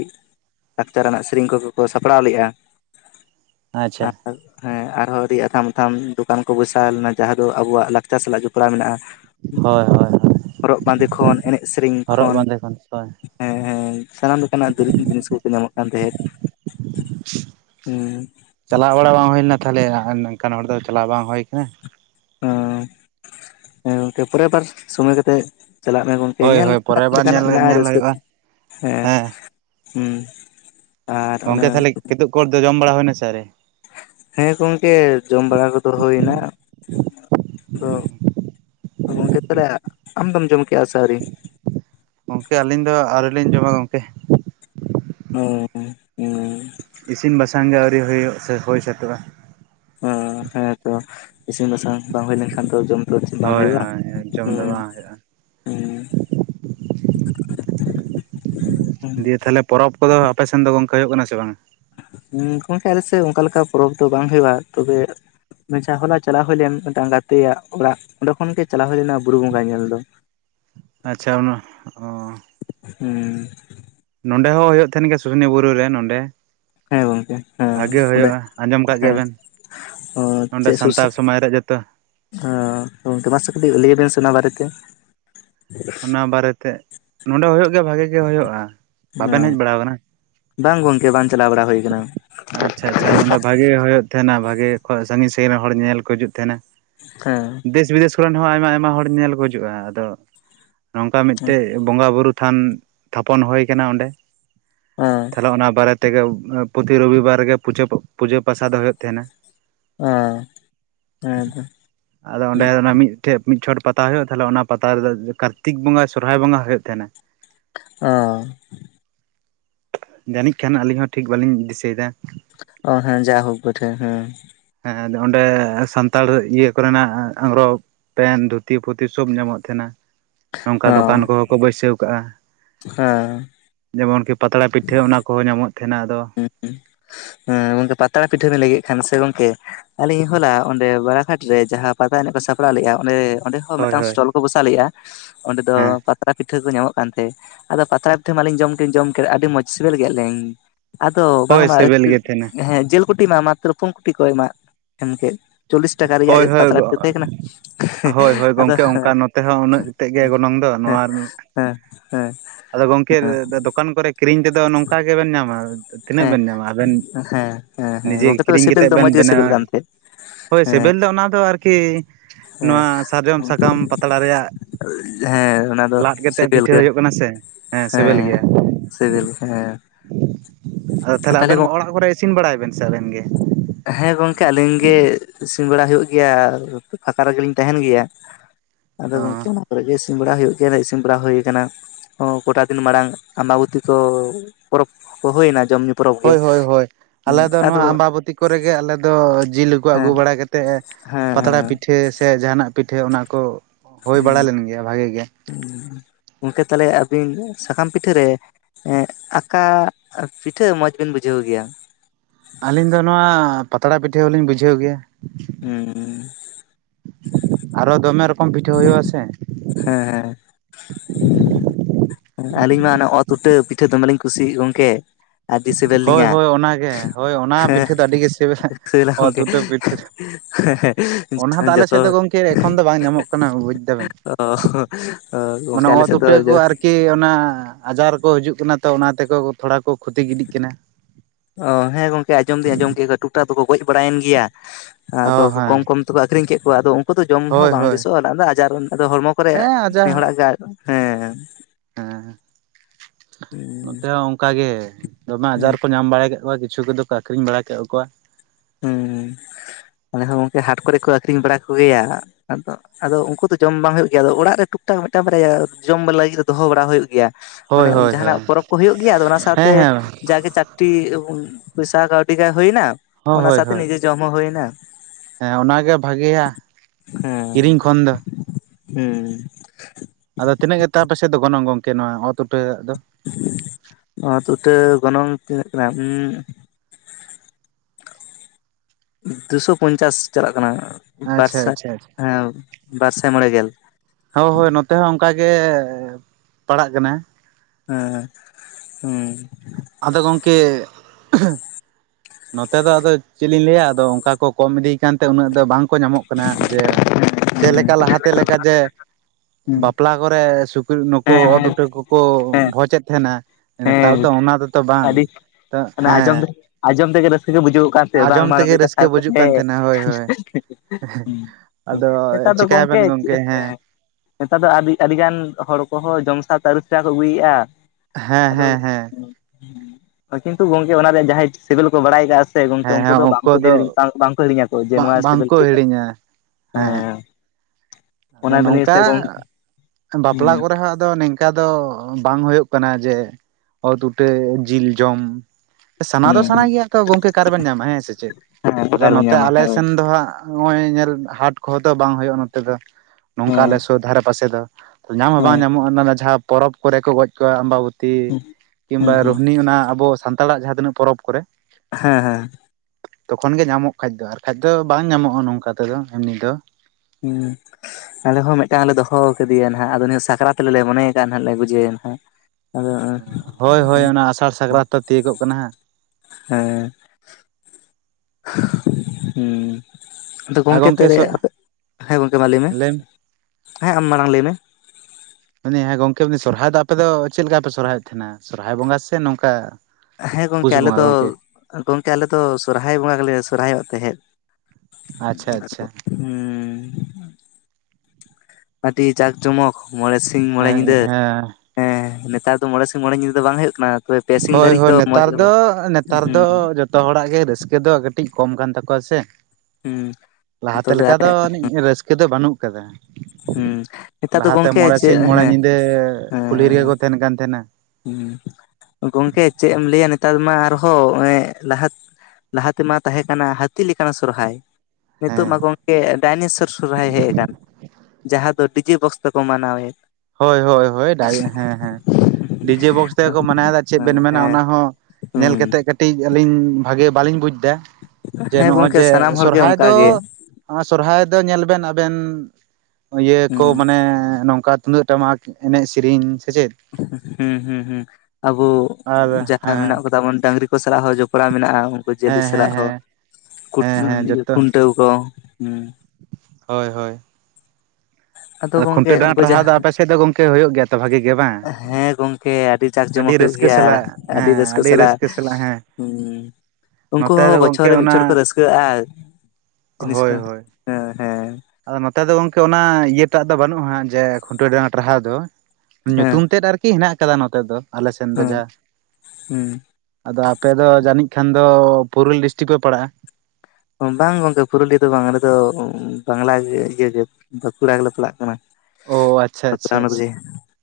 ᱞᱟᱠᱪᱟᱨ ᱟᱱᱟᱜ ᱥᱮᱨᱮᱧ ᱠᱚᱠᱚ ᱠᱚ ᱥᱟᱯᱲᱟᱣ ᱞᱮᱜᱼᱟ ᱟᱪᱪᱷᱟ ᱦᱮᱸ ᱟᱨᱦᱚᱸ ᱟᱹᱰᱤ ᱟᱛᱷᱟᱢ ᱟᱛᱷᱟᱢ ᱫᱚᱠᱟᱱ ᱠᱚ ᱵᱚᱭᱥᱟ ᱞᱮᱱᱟ ᱡᱟᱦᱟᱸ ᱫᱚ ᱟᱵᱚᱣᱟᱜ ᱞᱟᱠᱪᱟᱨ ᱥᱟᱞᱟᱜ ᱡᱩ ᱯᱚᱲᱟ ᱢᱮᱱᱟᱜᱼᱟ ᱦᱳᱭ ᱦᱳᱭ ᱦᱳᱭ ᱦᱚᱨᱚᱜ ᱵᱟᱸᱫᱮ ᱠᱷᱚᱱ ᱮᱱᱮᱡ ᱥᱮᱨᱮᱧ ᱦᱚᱨᱚᱜ ᱠᱷᱚᱱ ᱵᱟᱸᱫᱮ ᱦᱳᱭ᱾ ᱦᱮᱸ ᱦᱮᱸ ᱥᱟᱱᱟᱢ ᱞᱮᱠᱟᱱᱟᱜ ᱫᱩᱨᱤᱵ ᱡᱤᱱᱤᱥ ᱠᱚᱠᱚ ᱧᱟᱢᱚᱜ ᱠᱟᱱ ᱛᱟᱦᱮᱸᱫ ᱪᱟᱞᱟᱣ ᱵᱟᱲᱟ ᱵᱟᱝ ᱦᱩᱭ ᱞᱮᱱᱟ ᱛᱟᱦᱚᱞᱮ ᱱᱚᱝᱠᱟᱱ ᱦᱚᱲ ᱫᱚ ᱪᱟᱞᱟᱣ ᱵᱟᱝ ᱦᱩᱭ ᱠᱟᱱᱟ ᱚᱸ ᱜᱚᱝᱠᱮ ᱯᱚᱨᱮᱨᱵᱟᱨ ᱥᱚᱢᱚᱭ ᱠᱟᱛᱮᱫ ᱪᱟᱞᱟᱜ ᱢᱮ ᱜᱚᱝᱠᱮ ᱦᱳᱭ ᱧᱮᱞ ᱦᱳᱭ ᱯᱚᱨᱮᱨ ᱵᱟᱨ ᱞᱮᱠᱟᱱᱟᱜ ᱧᱮᱞ ᱢᱮᱱᱟᱜᱼᱟ ᱧᱮᱞ ᱨᱟᱹᱥᱠᱟᱹ ᱦᱩᱭᱩᱜᱼᱟ [inaudible] ᱦᱮᱸ ᱦᱩᱸ ᱟᱨ ᱚᱱᱮ ᱜᱚᱝᱠᱮ ᱛᱟᱦᱚᱞᱮ ᱠᱮᱫᱳᱜ ᱠᱚᱫᱚ ᱡᱚᱢ ᱵᱟᱲᱟ ᱦᱩᱭ ᱱᱟᱥᱮ ᱟᱣᱨᱤ ᱦᱮᱸ ᱜᱚᱝᱠᱮ ᱡᱚᱢ ᱵᱟᱲᱟ ᱠᱚᱫᱚ ᱦᱩᱭ ᱱᱟ ᱟᱫᱚ ᱜᱚᱝᱠᱮ ᱛᱟᱦᱚᱞᱮ ᱟᱢᱫᱚᱢ ᱡᱚᱢ ᱠᱮᱜᱼᱟ ᱟᱹᱣᱨᱤ ᱜᱚᱝᱠᱮ ᱟᱹᱞᱤᱧ ᱫᱚ ᱟᱹᱣᱨᱤ ᱞᱤᱧ ᱡᱚᱢᱟ ᱜᱚᱝᱠᱮ ᱩᱸ ᱦᱩᱸ ᱤᱥᱤᱱ ᱵᱟᱥᱟᱝ ᱜᱮ ᱟᱹᱣᱨᱤ ᱦᱩᱭᱩᱜ ᱥᱮ ᱦᱩᱭ ᱥᱟᱹᱛᱚᱜᱼᱟ ᱦᱩᱸ ᱦᱮᱸ ᱛᱚ ᱤᱥᱤᱱ ᱵᱟᱥᱟᱝ ᱵᱟᱝ ᱦᱩᱭ ᱞᱮᱱ ᱠᱷᱟᱱ ᱛᱚ ᱡᱚᱢ ᱛᱚ ᱵᱟᱝ ᱦᱳᱭ ᱦᱩᱭᱩᱜᱼᱟ ᱦᱳᱭ ᱡᱚᱢ ᱫᱚ ᱦᱩᱸ ᱵᱟᱝ ᱦᱩᱭᱩᱜᱼᱟ ᱫᱤᱭᱮ ᱛᱟᱦᱚᱞᱮ ᱯᱚᱨᱚᱵᱽ ᱠᱚᱫᱚ ᱟᱯᱮ ᱥᱮᱱ ᱫᱚ ᱜᱚᱝᱠᱮ ᱦᱩᱭᱩᱜ ᱠᱟᱱᱟ ᱥᱮ ᱵᱟᱝ ᱩᱸ ᱜᱚᱝᱠᱮ ᱟᱞᱮ ᱥᱮᱫ ᱚᱱᱠᱟ ᱞᱮᱠᱟ ᱯᱚᱨᱚᱵᱽ ᱫᱚ ᱵᱟᱝ ᱦᱩᱭᱩᱜᱼᱟ ᱛᱚᱵᱮ ᱟᱪᱪᱷᱟ ᱦᱚᱞᱟ ᱪᱟᱞᱟᱣ ᱦᱩᱭ ᱞᱮᱱ ᱢᱤᱫᱴᱟᱝ ᱜᱟᱛᱮᱭᱟᱜ ᱚᱲᱟᱜ ᱚᱸᱰᱮ ᱠᱷᱚᱱ ᱜᱮ ᱪᱟᱞᱟᱣ ᱦᱩᱭ ᱞᱮᱱᱟ ᱵᱩᱨᱩ ᱵᱚᱸᱜᱟ ᱧᱮᱞ ᱫᱚ ᱟᱪᱪᱷᱟ ᱚᱱᱟ ᱚᱸ ᱦᱩᱸ ᱱᱚᱰᱮ ᱦᱚᱸ ᱦᱩᱭᱩᱜ ᱛᱟᱸᱦᱮᱱ ᱜᱮᱭᱟ ᱥᱩᱥᱱᱤ ᱵᱩᱨᱩ ᱨᱮ ᱱᱚᱰᱮ ᱦᱮᱸ ᱜᱚᱝᱠᱮ ᱦᱮᱸ ᱵᱷᱟᱜᱮ ᱚᱸᱰᱮ ᱦᱩᱭᱩᱜᱼᱟ ᱟᱸᱡᱚᱢ ᱠᱟᱜ ᱦᱮᱸ ᱜᱮᱭᱟ ᱵᱤᱱ ᱚ ᱚᱸᱰᱮ ᱥᱟᱱᱛᱟᱲ ᱥᱚᱢᱟᱡᱽ ᱨᱮᱭᱟᱜ ᱡᱚᱛᱚ ᱟᱸ ᱜᱚᱝᱠᱮ ᱢᱟᱥᱮ ᱠᱟᱹᱴᱤᱡ ᱞᱟᱹᱭ ᱵᱮᱱ ᱥᱮ ᱱᱚᱣᱟ ᱵᱟᱨᱮ ᱛᱮ ᱚᱱᱟ ᱵᱟᱨᱮᱛᱮ ᱱᱚᱰᱮ ᱦᱳᱭᱳᱜ ᱜᱮᱭᱟ ᱵᱷᱟᱜᱮ ᱜᱮ ᱦᱳᱭᱳᱜᱼᱟ ᱚᱸ ᱵᱟᱝ ᱜᱚᱝᱠᱮ ᱵᱟᱝ ᱪᱟᱞᱟᱣ ᱵᱟᱲᱟ ᱦᱩᱭ ᱠᱟᱱᱟ ᱟᱪᱪᱷᱟ ᱟᱪᱪᱷᱟ ᱱᱚᱸᱰᱮ ᱵᱷᱟᱜᱮ ᱦᱩᱭᱩᱜ ᱛᱟᱦᱮᱸᱱᱟ ᱵᱷᱟᱜᱮ ᱥᱟᱺᱜᱤᱧ ᱥᱟᱺᱜᱤᱧ ᱦᱚᱲ ᱧᱮᱞ ᱠᱚ ᱦᱤᱡᱩᱜ ᱛᱟᱸᱦᱮᱱᱟ ᱦᱮᱸ ᱫᱮᱥ ᱵᱤᱫᱮᱥ ᱠᱚᱨᱮᱱ ᱦᱚᱸ ᱟᱭᱢᱟ ᱟᱭᱢᱟ ᱦᱚᱲ ᱧᱮᱧᱮᱞ ᱠᱚ ᱦᱤᱡᱩᱜᱼᱟ ᱟᱫᱚ ᱱᱚᱝᱠᱟ ᱢᱤᱫ ᱦᱮᱸ ᱴᱮᱡ ᱵᱚᱸᱜᱟᱼᱵᱩᱨᱩ ᱛᱷᱟᱱ ᱛᱷᱟᱯᱚᱱ ᱦᱩᱭ ᱠᱟᱱᱟ ᱚᱸᱰᱮ ᱛᱟᱦᱚᱞᱮ ᱚᱱᱟ ᱵᱟᱨᱮ ᱛᱮᱜᱮ ᱯᱨᱚᱛᱤ ᱨᱚᱵᱤᱵᱟᱨ ᱜᱮ ᱯᱩᱡᱟᱹ ᱯᱩᱡᱟᱹ ᱯᱟᱥᱟ ᱫᱚ ᱦᱩᱭᱩᱜ ᱛᱟᱸᱦᱮᱱᱟ ᱚᱸ ᱦᱮᱸ ᱟᱫᱚ ᱚᱸᱰᱮ ᱦᱩᱸ ᱚᱱᱟ ᱢᱤᱫᱴᱷᱮᱡ ᱢᱤᱫ ᱪᱷᱚᱴ ᱯᱟᱛᱟ ᱦᱩᱭᱩᱜᱼᱟ ᱛᱟᱦᱚᱞᱮ ᱚᱱᱟ ᱯᱟᱛᱟ ᱨᱮᱫᱚ ᱠᱟᱨᱛᱤᱠ ᱵᱚᱸᱜᱟ ᱥᱚᱨᱦᱟᱭ ᱵᱚᱸᱜᱟ ᱦᱩᱭᱩᱜ ᱛᱟᱸᱦᱮᱱᱟ ᱚᱻ ᱡᱟᱹᱱᱤᱡ ᱠᱷᱟᱱ ᱟᱹᱞᱤᱧ ᱦᱚᱸ ᱴᱷᱤᱠ ᱵᱟᱞᱤᱧ ᱫᱤᱥᱟᱹᱭ ᱫᱟ ᱚᱸ ᱦᱮᱸ ᱡᱟ ᱦᱳᱠ ᱵᱚᱴᱷᱮ ᱦᱮᱸ ᱦᱮᱸ ᱚᱸᱰᱮ ᱥᱟᱱᱛᱟᱲ ᱤᱭᱟᱹ ᱠᱚᱨᱮᱱᱟᱜ ᱟᱨᱦᱚ ᱯᱮᱱ ᱫᱷᱩᱛᱤ ᱯᱩᱛᱤ ᱥᱚᱵ ᱧᱟᱢᱚᱜ ᱛᱟᱦᱮᱱᱟ ᱱᱚᱝᱠᱟ ᱚ ᱫᱚᱠᱟᱱ ᱠᱚᱦᱚᱸ ᱠᱚ ᱵᱟᱹᱭᱥᱟᱹᱣ ᱠᱟᱜᱼᱟ᱾ ᱦᱮᱸ ᱡᱮᱢᱚᱱᱠᱤ ᱯᱟᱛᱲᱟ ᱯᱤᱴᱷᱟᱹ ᱚᱱᱟ ᱠᱚᱦᱚᱸ ᱧᱟᱢᱚᱜ ᱛᱟᱦᱮᱱᱟ ᱟᱫᱚ᱾ ᱜᱚᱝᱠᱮ ᱯᱟᱛᱲᱟ ᱯᱤᱴᱷᱟᱹ ᱵᱮᱱ ᱞᱮᱭ ᱠᱮᱫ ᱠᱷᱟᱱ ᱥᱮ ᱜᱚᱝᱠᱮ ᱟᱹᱞᱤᱧ ᱦᱚᱞᱟ ᱚᱸᱰᱮ ᱵᱟᱲᱟ ᱜᱷᱟᱴ ᱨᱮ ᱡᱟᱦᱟᱸ ᱯᱟᱛᱟ ᱮᱱᱮᱡ ᱠᱚ ᱥᱟᱯᱲᱟᱣ ᱞᱮᱫᱼᱟ ᱚᱸᱰᱮ ᱚᱸᱰᱮ ᱦᱳᱭ ᱢᱤᱫᱴᱟᱝ ᱦᱳᱭ ᱥᱴᱚᱞ ᱠᱚ ᱵᱚᱥᱟ ᱞᱮᱜᱼᱟ ᱚᱸᱰᱮ ᱫᱚ ᱦᱮᱸ ᱯᱟᱛᱲᱟ ᱯᱤᱴᱷᱟᱹ ᱠᱚ ᱧᱟᱢᱚᱜ ᱠᱟᱱᱛᱮ ᱟᱫᱚ ᱯᱟᱛᱲᱟ ᱯᱤᱴᱷᱟᱹ ᱢᱟᱞᱤᱧ ᱡᱚᱢ ᱡᱚᱢ ᱠᱮᱫ ᱟᱹᱰᱤ ᱢᱚᱡᱽ ᱥᱮᱵᱮᱞ ᱠᱮᱜ ᱞᱤᱧ ᱟᱫᱚ ᱦᱳᱭ ᱵᱟᱝᱢᱟ ᱥᱤᱵᱤᱞ ᱜᱮ ᱛᱟᱦᱮᱱᱟ ᱦᱮᱸ ᱡᱤᱞ ᱠᱩᱴᱤ ᱢᱟ ᱢᱟᱛᱨᱚ ᱯᱩᱱ ᱠᱩᱴᱤ ᱠᱚ ᱮᱢᱟᱜ ᱮᱢ ᱠᱮᱫ ᱪᱚᱞᱞᱤᱥ ᱴᱟᱠᱟ ᱨᱮᱭᱟᱜ ᱦᱳᱭ ᱦᱳᱭ ᱯᱟᱛᱲᱟ ᱯᱤᱴᱷᱟᱹ ᱛᱟᱦᱮᱸ ᱠᱟᱱᱟ ᱦᱳᱭ ᱦᱳᱭ ᱟᱫᱚ ᱜᱚᱢᱠᱮ ᱚᱱᱠᱟ ᱱᱚᱛᱮ ᱦᱚᱸ ᱩᱱᱟᱹᱜ ᱛᱮᱫ ᱜᱮ ᱦᱮᱸ ᱜᱚᱱᱚᱝ ᱫᱚ ᱱᱚᱣᱟ ᱦᱮᱸ ᱦᱮᱸ ᱟᱫᱚ ᱦᱮᱸ ᱜᱚᱢᱠᱮ ᱫᱚᱠᱟᱱ ᱠᱚᱨᱮ ᱠᱤᱨᱤᱧ ᱛᱮᱫᱚ ᱱᱚᱝᱠᱟ ᱜᱮᱵᱤᱱ ᱧᱟᱢᱟ ᱛᱤᱱᱟᱹᱜ ᱦᱮᱸ ᱵᱮᱱ ᱧᱟᱢᱟ ᱟᱵᱮᱱ ᱦᱮᱸ ᱦᱮᱸ ᱦᱮᱸ ᱱᱤᱡᱮ ᱜᱚᱝᱠᱮ ᱛᱚᱵᱮ ᱠᱤᱨᱤᱧ ᱥᱤᱵᱤᱞ ᱠᱟᱛᱮᱫ ᱫᱚ ᱵᱤᱱ ᱢᱚᱸᱡᱽ ᱜᱮ ᱵᱮᱱᱟᱣ ᱟ ᱥᱤᱵᱤᱞ ᱠᱟᱱ ᱛᱟᱦᱮᱸᱫ ᱦᱮᱸ ᱥᱤᱵᱤᱞ ᱫᱚ ᱚᱱᱟ ᱫᱚ ᱟᱨᱠᱤ ᱦᱮᱸ ᱱᱚᱣᱟ ᱥᱟᱨᱡᱚᱢ ᱥᱟᱠᱟᱢ ᱯᱟᱛᱲᱟ ᱨᱮᱭᱟᱜ ᱦᱮᱸ ᱚᱱᱟ ᱫᱚ ᱞᱟᱫ ᱠᱟᱛᱮᱫ ᱥᱤᱵᱤᱞ ᱯᱤᱴᱷᱟᱹ ᱜᱮ ᱦᱩᱭᱩᱜ ᱠᱟᱱᱟ ᱥᱮ ᱦᱮᱸ ᱥᱤᱵᱤᱞ ᱜᱮᱭᱟ᱾ ᱥᱮᱵᱤᱞ ᱜᱮ ᱦᱮᱸ ᱟᱫᱚ ᱛᱟᱦᱚᱞᱮ ᱟᱵᱮᱱ ᱦᱚᱸ ᱚᱲᱟᱜ ᱠᱚᱨᱮ ᱤᱥᱤᱱ ᱵᱟᱲᱟᱭᱟ ᱵᱮᱱ ᱥᱮ ᱟᱵᱮᱱ ᱜᱮ? ᱦᱮᱸ ᱜᱚᱝᱠᱮ ᱟᱹᱞᱤᱧ ᱜᱮ ᱤᱥᱤᱱ ᱵᱮᱲᱟ ᱦᱩᱭᱩᱜ ᱜᱮᱭᱟ ᱯᱷᱟᱠᱟ ᱨᱮᱜᱮ ᱞᱤᱧ ᱛᱟᱦᱮᱱ ᱜᱮᱭᱟ᱾ [inaudible] ᱟᱫᱚ ᱜᱚᱢᱠᱮ ᱚᱱᱟ ᱠᱚᱨᱮ ᱜᱮ ᱤᱥᱤᱱ ᱵᱟᱲᱟ ᱦᱩᱭᱩᱜ ᱜᱮᱭᱟ ᱤᱥᱤᱱ ᱵᱟᱲᱟ ᱦᱩᱭ ᱠᱟᱱᱟ᱾ ᱜᱚᱴᱟ ᱫᱤᱱ ᱢᱟᱲᱟᱝ ᱟᱢᱵᱟᱵᱚᱛᱤ ᱠᱚ ᱯᱚᱨᱚᱵᱽ ᱠᱚ ᱦᱩᱭ ᱱᱟ ᱡᱚᱢ ᱧᱩ ᱯᱚᱨᱚᱵᱽ ᱜᱮ ᱦᱳᱭ ᱦᱳᱭ ᱦᱳᱭ ᱦᱩᱸ ᱟᱞᱮ ᱫᱚ ᱟᱫᱚ ᱱᱚᱣᱟ ᱟᱢᱵᱟᱵᱚᱛᱤ ᱠᱚᱨᱮ ᱜᱮ ᱟᱞᱮ ᱫᱚ ᱡᱤᱞ ᱠᱚ ᱟᱹᱜᱩ ᱦᱮᱸ ᱵᱟᱲᱟ ᱠᱟᱛᱮᱫ ᱦᱮᱸ ᱯᱟᱛᱲᱟ ᱯᱤᱴᱷᱟᱹ ᱦᱮᱸ ᱯᱤᱴᱷᱟᱹ ᱥᱮ ᱡᱟᱦᱟᱱᱟᱜ ᱯᱤᱴᱷᱟᱹ ᱚᱱᱟ ᱠᱚ ᱦᱩᱭ ᱦᱩᱸ ᱵᱟᱲᱟ ᱞᱮᱱ ᱜᱮᱭᱟ ᱵᱷᱟᱜᱮ ᱜᱮ᱾ ᱜᱚᱢᱠᱮ ᱛᱟᱦᱚᱞᱮ ᱟᱹᱵᱤᱱ ᱥᱟᱠᱟᱢ ᱯᱤᱴᱷᱟᱹ ᱨᱮ ᱮᱸ ᱟᱠᱟ ᱯᱤᱴᱷᱟᱹ ᱢᱚᱸᱡᱽ ᱵᱤᱱ ᱵᱩᱡᱷᱟᱹᱣ ᱜᱮᱭᱟ? ᱟᱹᱞᱤᱧ ᱫᱚ ᱱᱚᱣᱟ ᱯᱟᱛᱲᱟ ᱯᱤᱴᱷᱟᱹ ᱦᱚᱞᱤᱧ ᱵᱩᱡᱷᱟᱹᱣ ᱜᱮᱭᱟ᱾ ᱦᱮᱸ ᱟᱨᱚ ᱫᱚᱢᱮ ᱨᱚᱠᱚᱢ ᱯᱤᱴᱷᱟᱹ ᱦᱩᱭᱩᱜ ᱟᱥᱮ᱾ ᱦᱮᱸ ᱟᱹᱞᱤᱧ ᱢᱟ ᱚᱛ ᱩᱴᱟᱹ ᱯᱤᱴᱷᱟᱹ ᱫᱚᱢᱮ ᱞᱤᱧ ᱠᱩᱥᱤᱭᱤᱜ ᱜᱚᱢᱠᱮ᱾ ᱦᱳᱭ ᱦᱳᱭ ᱚᱱᱟᱜᱮ ᱦᱳᱭ ᱚᱱᱟ ᱦᱮᱸ ᱯᱤᱴᱷᱟᱹ ᱫᱚ ᱟᱹᱰᱤ ᱜᱮ ᱥᱤᱵᱤᱞᱟ ᱥᱤᱵᱤᱞᱟ ᱚᱛ ᱜᱚᱝᱠᱮ ᱩᱴᱟᱹ ᱯᱤᱴᱷᱟᱹ ᱫᱚ᱾ ᱚᱱᱟ ᱫᱚ ᱟᱞᱮ ᱡᱚᱛᱚ ᱥᱮᱫ ᱫᱚ ᱜᱚᱝᱠᱮ ᱮᱠᱷᱚᱱ ᱫᱚ ᱵᱟᱝ ᱧᱟᱢᱚᱜ ᱠᱟᱱᱟ ᱵᱩᱡ ᱫᱟ ᱵᱮᱱ᱾ ᱢᱟᱱᱮ ᱜᱚᱝᱠᱮ ᱟᱞᱮ ᱚᱛ ᱥᱮᱫ ᱩᱴᱟᱹ ᱫᱚ ᱠᱚ ᱟᱨᱠᱤ ᱚᱱᱟ ᱟᱡᱟᱨ ᱠᱚ ᱦᱤᱡᱩᱜ ᱠᱟᱱᱟ ᱛᱚ ᱚᱱᱟ ᱛᱮᱠᱚ ᱛᱷᱚᱲᱟ ᱠᱚ ᱠᱷᱚᱛᱤ ᱜᱤᱰᱤᱜ ᱠᱟᱱᱟ᱾ ᱚ ᱦᱮᱸ ᱜᱚᱝᱠᱮ ᱟᱸᱡᱚᱢ ᱫᱩᱧ ᱟᱸᱡᱚᱢ ᱠᱮᱫ ᱠᱚᱣᱟ ᱴᱩᱠ ᱴᱟᱠ ᱫᱚᱠᱚ ᱜᱚᱡ ᱵᱟᱲᱟᱭᱮᱱ ᱜᱮᱭᱟ᱾ ᱟᱫᱚ ᱦᱚᱸ ᱠᱚᱢ ᱦᱮᱸ ᱠᱚᱢ ᱛᱮᱠᱚ ᱟᱠᱷᱨᱤᱧ ᱠᱮᱫ ᱠᱚᱣᱟ᱾ ᱟᱫᱚ ᱠᱚ ᱫᱚ ᱡᱚᱢ ᱦᱚᱸ ᱦᱳᱭ ᱵᱟᱝ ᱦᱳᱭ ᱵᱮᱥᱚᱜᱼᱟ ᱚᱱᱟ ᱫᱚ ᱟᱡᱟᱨ ᱟ ᱦᱚᱲᱢᱚ ᱠᱚᱨᱮ ᱦᱮᱸ ᱟᱡᱟᱨ ᱱᱮ ᱦᱚᱲᱟᱜ ᱜᱮ ᱦᱮᱸ᱾ ᱦᱮᱸ ᱱᱚᱛᱮ ᱦᱩᱸ ᱦᱚᱸ ᱚᱱᱠᱟ ᱜᱮ ᱫᱚᱢᱮ ᱟᱡᱟᱨ ᱠᱚ ᱧᱟᱢ ᱵᱟᱲᱟ ᱠᱮᱫ ᱠᱚᱣᱟ ᱠᱤᱪᱷᱩ ᱠᱚᱫᱚ᱾ ᱠᱚ ᱟᱹᱠᱷᱨᱤᱧ ᱵᱟᱲᱟ ᱠᱮᱫ ᱠᱚᱣᱟ᱾ ᱦᱩᱢ ᱟᱞᱮ ᱦᱚᱸ ᱜᱚᱝᱠᱮ ᱦᱟᱴ ᱠᱚᱨᱮ ᱠᱚ ᱟᱹᱠᱷᱨᱤᱧ ᱵᱟᱲᱟ ᱠᱚᱜᱮᱭᱟ᱾ ᱟᱫᱚ ᱟᱫᱚ ᱩᱱᱠᱩ ᱫᱚ ᱡᱚᱢ ᱵᱟᱝ ᱦᱩᱭᱩᱜ ᱜᱮᱭᱟ ᱟᱫᱚ ᱚᱲᱟᱜ ᱨᱮ ᱴᱩᱠ ᱴᱟᱠ ᱢᱤᱫᱴᱟᱝ ᱵᱟᱨᱭᱟ ᱡᱚᱢ ᱞᱟᱹᱜᱤᱫ ᱫᱚ ᱫᱚᱦᱚ ᱵᱟᱲᱟ ᱦᱩᱭᱩᱜ ᱜᱮᱭᱟ ᱾ ᱦᱳᱭ ᱚᱱᱮ ᱦᱳᱭ ᱦᱳᱭ ᱡᱟᱦᱟᱱᱟᱜ ᱯᱚᱨᱚᱵᱽ ᱠᱚ ᱦᱩᱭᱩᱜ ᱜᱮᱭᱟ ᱟᱫᱚ ᱚᱱᱟ ᱦᱮᱸ ᱥᱟᱶᱛᱮ ᱦᱮᱸ ᱡᱟᱜᱮ ᱪᱟ ᱯᱚᱭᱥᱟ ᱠᱟᱹᱣᱰᱤ ᱜᱟ ᱦᱩᱭᱱᱟ ᱚᱱᱟ ᱦᱳᱭ ᱥᱟᱶᱛᱮ ᱦᱳᱭ ᱱᱤᱡᱮ ᱡᱚᱢ ᱦᱚᱸ ᱦᱩᱭᱱᱟ᱾ ᱦᱮᱸ ᱚᱱᱟ ᱜᱮ ᱵᱷᱟᱜᱮᱭᱟ ᱠᱤᱨᱤᱧ ᱠᱷᱚᱱ ᱫᱚ᱾ ᱦᱮᱸ ᱟᱫᱚ ᱛᱤᱱᱟᱹᱜ ᱠᱟᱛᱮ ᱟᱯᱮ ᱥᱮᱫ ᱫᱚ ᱜᱚᱱᱚᱝ ᱜᱚᱝᱠᱮ ᱱᱚᱣᱟ ᱚᱛ ᱩᱴᱟᱹ ᱟᱜ ᱫᱚ? ᱱᱚᱣᱟ ᱚᱛ ᱩᱴᱟᱹ ᱜᱚᱱᱚᱝ ᱛᱤᱱᱟᱹᱜ ᱠᱟᱱᱟ ᱸᱢ ᱫᱩᱥᱚ ᱯᱚᱧᱪᱟᱥ ᱪᱟᱞᱟᱜ ᱠᱟᱱᱟ ᱵᱟᱨ ᱟᱪᱪᱷᱟ ᱥᱟᱭ ᱟᱪᱪᱷᱟ ᱟᱪᱪᱷᱟ ᱦᱮᱸ ᱵᱟᱨ ᱥᱟᱭ ᱢᱚᱬᱮ ᱜᱮᱞ ᱦᱳᱭ ᱦᱳᱭ ᱱᱚᱛᱮ ᱦᱚᱸ ᱚᱱᱠᱟ ᱜᱮ ᱯᱟᱲᱟᱜ ᱠᱟᱱᱟ ᱮᱸ ᱦᱩᱸ ᱟᱫᱚ ᱜᱚᱢᱠᱮ ᱱᱚᱛᱮ ᱫᱚ ᱟᱫᱚ ᱪᱮᱫ ᱞᱮᱧ ᱞᱟᱹᱭᱟ ᱟᱫᱚ ᱚᱱᱠᱟ ᱠᱚ ᱠᱚᱢ ᱤᱫᱤᱭ ᱠᱟᱱᱛᱮ ᱩᱱᱟᱹᱜ ᱫᱚ ᱵᱟᱝ ᱠᱚ ᱧᱟᱢᱚᱜ ᱠᱟᱱᱟ, ᱡᱮ ᱦᱮᱸ ᱪᱮᱫ ᱞᱮᱠᱟ ᱞᱟᱦᱟᱛᱮ ᱞᱮᱠᱟ ᱡᱮ, ᱵᱟᱯᱞᱟ ᱠᱚᱨᱮ ᱥᱩᱠᱨᱤ ᱱᱩᱠᱩ ᱚᱛ ᱦᱮᱸ ᱦᱮᱸ ᱩᱴᱟᱹ ᱠᱚᱠᱚ ᱦᱮᱸ ᱦᱮᱸ ᱵᱷᱚᱡᱮᱫ ᱛᱟᱦᱮᱱᱟ᱾ ᱱᱮᱛᱟᱨ ᱫᱚ ᱚᱱᱟ ᱫᱚ ᱟᱹᱰᱤ ᱢᱟᱱᱮ ᱟᱸᱡᱚᱢ ᱟᱸᱡᱚᱢ ᱛᱮᱜᱮ ᱨᱟᱹᱥᱠᱟᱹ ᱵᱩᱡᱷᱟᱹᱣᱜ ᱠᱟᱱᱛᱮ ᱟᱸᱡᱚᱢ ᱵᱟᱝᱢᱟ ᱛᱮᱜᱮ ᱨᱟᱹᱥᱠᱟᱹ ᱵᱩᱡᱩᱜ ᱱᱚᱰᱮ ᱠᱟᱱ ᱛᱟᱦᱮᱱᱟ ᱦᱳᱭ ᱦᱳᱭ [inaudible] ᱟᱫᱚ ᱱᱮᱛᱟᱨ ᱫᱚ ᱜᱚᱝᱠᱮ ᱪᱤᱠᱟᱭᱟᱵᱮᱱ ᱜᱚᱢᱠᱮ ᱦᱮᱸ᱾ ᱱᱮᱛᱟᱨ ᱫᱚ ᱟᱹᱰᱤ ᱟᱹᱰᱤᱜᱟᱱ ᱦᱚᱲ ᱠᱚᱦᱚᱸ ᱡᱚᱢ ᱥᱟᱶᱛᱮ ᱟᱹᱨᱩ ᱯᱷᱮᱨᱟᱣ ᱠᱚ ᱟᱹᱜᱩᱭᱮᱫᱼᱟ᱾ ᱦᱮᱸ ᱟᱫᱚ ᱦᱮᱸ ᱦᱮᱸ [inaudible] ᱠᱤᱱᱛᱩ ᱜᱚᱝᱠᱮ ᱚᱱᱟ ᱨᱮᱭᱟᱜ ᱡᱟᱦᱟᱸᱭ ᱥᱤᱵᱤᱞ ᱠᱚ ᱵᱟᱲᱟᱭ ᱠᱟᱜᱼᱟ᱾ ᱥᱮᱜ ᱜᱚᱝᱠᱮ ᱩᱱᱠᱩ ᱫᱚ ᱵᱟᱝᱠᱚ ᱦᱤᱲᱤ ᱵᱟᱝᱠᱚ ᱦᱤᱲᱤᱧᱟᱠᱚ ᱡᱮ ᱵᱟᱝ ᱱᱚᱣᱟ ᱥᱤᱵᱤᱞ ᱵᱟᱝᱠᱚ ᱪᱮᱫ ᱠᱟᱱᱟ ᱦᱤᱲᱤᱧᱟ ᱦᱮᱸ ᱟᱫᱚ ᱚᱱᱟ ᱵᱤᱱ ᱞᱟᱹᱭ ᱱᱚᱝᱠᱟ ᱥᱮ ᱜᱚᱝ ᱵᱟᱯᱞᱟ ᱦᱩᱸ ᱠᱚᱨᱮ ᱦᱚᱸ ᱟᱫᱚ ᱱᱤᱝᱠᱟᱹ ᱠᱟ ᱫᱚ ᱵᱟᱝ ᱦᱩᱭᱩᱜ ᱠᱟᱱᱟ ᱡᱮ ᱚᱛ ᱩᱴᱟᱹ ᱡᱤᱞ ᱡᱚᱢ ᱥᱟᱱᱟ ᱫᱚ ᱥᱟᱱᱟᱭ ᱦᱩᱸ ᱜᱮᱭᱟ ᱛᱚ ᱜᱚᱝᱠᱮ ᱚᱠᱟᱟᱨ ᱨᱮᱵᱮᱱ ᱧᱟᱢᱟ ᱦᱮᱸ ᱥᱮ ᱪᱮᱫ ᱦᱮᱸ ᱟᱫᱚ ᱚᱠᱟᱨᱮᱵᱮᱱ ᱱᱚᱛᱮ ᱧᱟᱢᱟ ᱟᱞᱮ ᱦᱳᱭ ᱥᱮᱱ ᱫᱚ ᱦᱟᱸᱜ ᱱᱚᱜᱼᱚᱭ ᱧᱮᱞ ᱦᱟᱴ ᱠᱚᱦᱚᱸ ᱛᱚ ᱵᱟᱝ ᱦᱩᱭᱩᱜᱼᱟ ᱱᱚᱛᱮ ᱫᱚ ᱱᱚᱝᱠᱟ ᱦᱮᱸ ᱟᱞᱮ ᱥᱩᱨ ᱫᱷᱟᱨᱮ ᱯᱟᱥᱮ ᱫᱚ ᱧᱟᱢ ᱦᱚᱸ ᱵᱟᱝ ᱦᱮᱸ ᱧᱟᱢᱚᱜᱼᱟ ᱚᱱᱟ ᱡᱟᱦᱟᱸ ᱯᱚᱨᱚᱵᱽ ᱠᱚᱨᱮ ᱠᱚ ᱜᱚᱡ ᱠᱚᱣᱟ ᱟᱢᱵᱟ ᱵᱩᱛᱤ ᱦᱩᱛᱤ ᱦᱩᱸ ᱦᱩᱸ ᱠᱤᱢᱵᱟ ᱨᱳᱦᱱᱤ ᱚᱱᱟ ᱟᱵᱚ ᱥᱟᱱᱛᱟᱲᱟᱜ ᱡᱟᱦᱟᱸ ᱛᱤᱱᱟᱹᱜ ᱯᱚᱨᱚᱵᱽ ᱠᱚᱨᱮ ᱦᱮᱸ ᱦᱮᱸ ᱛᱚᱠᱷᱚᱱᱜ ᱜᱮ ᱧᱟᱢᱚᱜ ᱠᱷᱟᱡ ᱫᱚ ᱟᱨᱠᱟᱱ ᱫᱚ ᱵᱟᱝ ᱧᱟᱢᱚᱜᱼᱟ ᱱᱚᱝᱠᱟ ᱛᱮᱫᱚ ᱮᱢᱱᱤ ᱫᱚ ᱦᱮᱸ ᱟᱞᱮ ᱦᱚᱸ ᱢᱤᱫᱴᱟᱝ ᱞᱮ ᱫᱚᱦᱚ ᱠᱟᱫᱮᱭᱟ ᱱᱟᱦᱜ ᱟᱫᱚ ᱱ ᱥᱟᱠᱨᱟᱛ ᱛᱮᱞᱮ ᱢᱚᱱᱮᱭ ᱠᱫᱼᱟᱜ ᱞᱮ ᱵᱩᱡᱷᱟᱹᱭᱟ ᱱᱟᱜ ᱦᱳᱭ ᱦᱳᱭ ᱚᱱᱟ ᱟᱥᱟᱲ ᱥᱟᱠᱨᱟᱛ ᱛᱤᱭᱳᱜ ᱠᱟᱱᱟ ᱦᱟᱸᱜ ᱦᱮᱸ ᱦᱮᱸ ᱟᱫᱚ ᱜᱚᱝᱠᱮ ᱛᱮ ᱟᱯᱮ ᱦᱮᱸ ᱜᱚᱝᱠᱮ ᱢᱟ ᱞᱟᱹᱭ ᱢᱮ ᱦᱮᱸ ᱟᱢ ᱢᱟᱲᱟᱝ ᱞᱟᱹᱭ ᱢᱮ [inaudible] ᱢᱟᱱᱮ ᱦᱮᱸ ᱜᱚᱝᱠᱮ ᱢᱮ ᱥᱚᱨᱦᱟᱭ ᱫᱚ ᱟᱯᱮ ᱫᱚ ᱪᱮᱫ ᱞᱮᱠᱟ ᱯᱮ ᱥᱚᱨᱦᱟᱭᱮᱫ ᱛᱟᱦᱮᱱᱟ ᱥᱚᱨᱦᱟᱭ ᱵᱚᱸᱜᱟ ᱥᱮ ᱱᱚᱝᱠᱟ ᱦᱮᱸ ᱜᱚᱢᱠᱮ ᱯᱩᱥ ᱟᱞᱮ ᱵᱚᱸᱜᱟ ᱫᱚ ᱜᱚᱝᱠᱮ ᱜᱚᱢᱠᱮ ᱟᱞᱮ ᱫᱚ ᱥᱚᱨᱚᱦᱟᱭ ᱵᱚᱸᱜᱟ ᱜᱮᱞᱮ ᱥᱚᱦᱟᱭᱚᱜ ᱛᱟᱦᱮᱸᱫ ᱟᱪᱪᱷᱟ ᱟᱪᱪᱷᱟ ᱦᱩᱢ ᱟᱹᱰᱤ ᱡᱟᱠ ᱡᱚᱢᱚᱠ ᱢᱚᱬᱮ ᱥᱤᱧ ᱢᱚᱬᱮ ᱧᱤᱫᱟᱹ ᱦᱮᱸ ᱦᱮᱸ ᱱᱮᱛᱟᱨ ᱫᱚ ᱢᱚᱬᱮ ᱥᱤᱧ ᱢᱚᱬᱮ ᱧᱤᱫᱟᱹ ᱫᱚ ᱵᱟᱝ ᱦᱩᱭᱩᱜ ᱠᱟᱱᱟ ᱛᱚᱵᱮ ᱯᱮ ᱥᱤᱧ ᱦᱳᱭ ᱫᱷᱟᱹᱨᱤᱡ ᱦᱳᱭ ᱫᱚ ᱢᱚᱸᱡᱽ ᱱᱮᱛᱟᱨ ᱫᱚ ᱱᱮᱛᱟᱨ ᱦᱩᱸ ᱫᱚ ᱡᱚᱛ ᱡᱚᱛᱚ ᱦᱚᱲᱟᱜ ᱜᱮ ᱨᱟᱹᱥᱠᱟᱹ ᱫᱚ ᱠᱟᱹᱴᱤᱡ ᱠᱚᱢ ᱠᱟᱱ ᱛᱟᱠᱚᱣᱟ ᱥᱮ ᱦᱩᱸ ᱞᱟᱦᱟᱛᱮ ᱛᱚᱵᱮ ᱞᱮᱠᱟ ᱟᱞᱮ ᱫᱚᱱᱤᱡ ᱨᱟᱹᱥᱠᱟᱹ ᱫᱚ ᱵᱟᱹᱱᱩᱜ ᱠᱟᱫᱟ ᱦᱩᱸ ᱱᱮᱛᱟᱨ ᱫᱚ ᱞᱟᱦᱟᱛᱮ ᱜᱚᱝᱠᱮ ᱢᱚᱬᱮ ᱪᱮᱫ ᱥᱤᱧ ᱢᱚᱬᱮ ᱦᱮᱸ ᱧᱤᱫᱟᱹ ᱠᱩᱞᱦᱤ ᱨᱮᱜᱮ ᱠᱚ ᱛᱟᱦᱮᱱ ᱠᱟᱱ ᱛᱟᱦᱮᱱᱟ ᱦᱮᱸ ᱜᱚᱝᱠᱮ ᱪᱮᱫ ᱮᱢ ᱞᱟᱹᱭᱟ ᱱᱮᱛᱟᱨ ᱢᱟ ᱟᱨᱦᱚᱸ ᱞᱟᱦᱟ ᱞᱟᱦᱟ ᱛᱮᱢᱟ ᱛᱟᱦᱮᱸ ᱠᱟᱱᱟ ᱦᱟᱹᱛᱤ ᱞᱮᱠᱟᱱ ᱥᱚᱨᱦᱟᱭ ᱱᱤᱛᱚᱜ ᱦᱮᱸ ᱢᱟ ᱜᱚᱢᱠᱮ ᱰᱟᱭᱱᱮᱥᱚᱨ ᱥᱚᱨᱦᱟᱭ ᱦᱮᱡ ᱟᱠᱟᱱ ᱡᱟᱦᱟᱸ ᱫᱚ ᱫᱚ ᱰᱤᱡᱮ ᱵᱚᱠᱥ ᱛᱮᱠᱚ ᱢᱟᱱᱟᱣᱮᱫ ᱦᱳᱭ ᱦᱳᱭ ᱦᱳᱭ ᱦᱮᱸ ᱦᱮᱸ ᱰᱤᱡᱮ ᱵᱚᱠᱥ ᱛᱮᱜᱮ ᱠᱚ ᱢᱟᱱᱟᱣᱮᱫᱟ ᱪᱮᱫ ᱦᱮᱸ ᱵᱮᱱ ᱢᱮᱱᱟ ᱚᱱᱟ ᱦᱚᱸ ᱧᱮᱞ ᱦᱩᱸ ᱠᱟᱛᱮ ᱠᱟᱹᱴᱤᱡ ᱟᱹᱞᱤᱧ ᱵᱷᱟᱜᱮ ᱵᱟᱹᱞᱤᱧ ᱵᱩᱡᱽ ᱮᱫᱟ ᱡᱮ ᱦᱮᱸ ᱱᱚᱜᱼᱚᱭ ᱜᱚᱝᱠᱮ ᱡᱮ ᱥᱟᱱᱟᱢ ᱦᱚᱲᱜᱮ ᱥᱚᱨᱚᱦᱟᱭ ᱚᱱᱠᱟ ᱫᱚ ᱜᱮ ᱥᱚᱨᱚᱦᱟᱭ ᱫᱚ ᱧᱮᱞ ᱵᱮᱱ ᱟᱵᱮᱱ ᱤᱭᱟᱹ ᱠᱚ ᱦᱩᱸ ᱢᱟᱱᱮ ᱱᱚᱝᱠᱟ ᱛᱩᱫᱟᱹᱜ ᱴᱟᱢᱟᱠ ᱮᱱᱮᱡ ᱥᱮᱨᱮᱧ ᱥᱮᱪᱮᱫ ᱦᱸ ᱦᱩᱸ ᱦᱩᱸ ᱟᱵᱚ ᱟᱨ ᱡᱟᱦᱟᱸ ᱦᱮᱸ ᱢᱮᱱᱟᱜ ᱠᱚᱫᱟ ᱵᱚᱱ ᱰᱟᱝᱨᱤ ᱥᱟᱞᱟᱜ ᱦᱚᱸ ᱡᱚᱯᱲᱟᱣ ᱢᱮᱱᱟᱜᱼᱟ ᱩᱱᱠᱩ ᱡᱤᱭᱟᱹᱞᱤ ᱦᱮᱸ ᱦᱮᱸ ᱥᱟᱞᱟᱜ ᱦᱚᱸ ᱦᱮᱸ ᱦᱮᱸ ᱦᱮᱸ ᱡᱚᱛᱚ ᱠᱷᱩᱱᱴᱟᱹᱣ ᱠᱚ ᱦᱮᱸ ᱦᱳᱭ ᱦᱳᱭ ᱟᱫᱚ ᱟᱨ ᱜᱚᱝᱠᱮ ᱠᱷᱩᱱᱴᱟᱹ ᱰᱟᱸᱴ ᱩᱱᱠᱩ ᱨᱟᱦᱟ ᱫᱚ ᱡᱟᱦᱟᱸ ᱟᱯᱮ ᱥᱮᱫ ᱫᱚ ᱜᱚᱝᱠᱮ ᱦᱩᱭᱩᱜ ᱜᱮᱭᱟ ᱛᱚ ᱵᱷᱟᱜᱤ ᱜᱮ ᱵᱟᱝ ᱦᱮᱸ ᱜᱚᱝᱠᱮ ᱟᱹᱰᱤ ᱪᱟᱠ ᱡᱚᱢᱚᱠ ᱦᱩᱭᱩᱜ ᱜᱮᱭᱟ ᱟᱹᱰᱤ ᱨᱟᱹᱥᱠᱟᱹ ᱥᱟᱞᱟᱜ ᱾ ᱦᱩ ᱩᱱᱠᱩ ᱱᱚᱛᱮ ᱫᱚ ᱦᱚᱸ ᱵᱚᱪᱷᱚᱨ ᱜᱚᱝᱠᱮ ᱨᱮ ᱢᱤᱜ ᱚᱱᱟ ᱪᱷᱚᱴ ᱠᱚ ᱨᱟᱹᱥᱠᱟᱹᱼᱟ, ᱡᱤᱱᱤᱥ ᱠᱚ ᱦᱳᱭ ᱦᱳᱭ ᱦᱮᱸ ᱦᱮᱸ ᱾ ᱟᱫᱚ ᱱᱚᱛᱮ ᱫᱚ ᱜᱚᱝᱠᱮ ᱚᱱᱟ ᱤᱭᱟᱹᱴᱟᱜ ᱫᱚ ᱵᱟᱹᱱᱩᱜᱼᱟ ᱡᱮ ᱠᱷᱩᱱᱴᱟᱹ ᱨᱟᱦᱟ ᱫᱚ ᱦᱮᱸ ᱧᱩᱛᱩᱢ ᱛᱮᱫ ᱟᱨᱠᱤ ᱢᱮᱱᱟᱜᱮ ᱟᱠᱟᱫᱟ ᱱᱚᱛᱮ ᱫᱚ ᱟᱞᱮ ᱥᱮᱱ ᱫᱚ ᱡᱟ ᱦᱮᱸ ᱟᱫᱚ ᱟᱯᱮ ᱫᱚ ᱡᱟᱹᱱᱤᱡ ᱠᱷᱟᱱ ᱫᱚ ᱯᱩᱨᱩᱞ ᱰᱤᱥᱴᱤᱠ ᱯᱮ ᱯᱟᱲᱟᱜᱼᱟ ᱵᱟᱝ ᱜᱚᱝᱠᱮ ᱯᱩᱨᱩᱞᱤᱭᱟᱹ ᱫᱚ ᱵᱟᱝ ᱟᱞᱮ ᱫᱚ ᱵᱟᱝᱞᱟ ᱤᱭᱟ. ᱜᱮ ᱵᱟᱸᱠᱩᱲᱟ ᱜᱮᱞᱮ ᱯᱟᱲᱟᱜ ᱠᱟᱱᱟ ᱚ ᱟᱪᱪᱷᱟ ᱵᱟᱸᱠᱩᱲᱟ ᱟᱪᱪᱷᱟ ᱦᱚᱱᱚᱛ ᱟᱪᱪᱷᱟ ᱜᱮ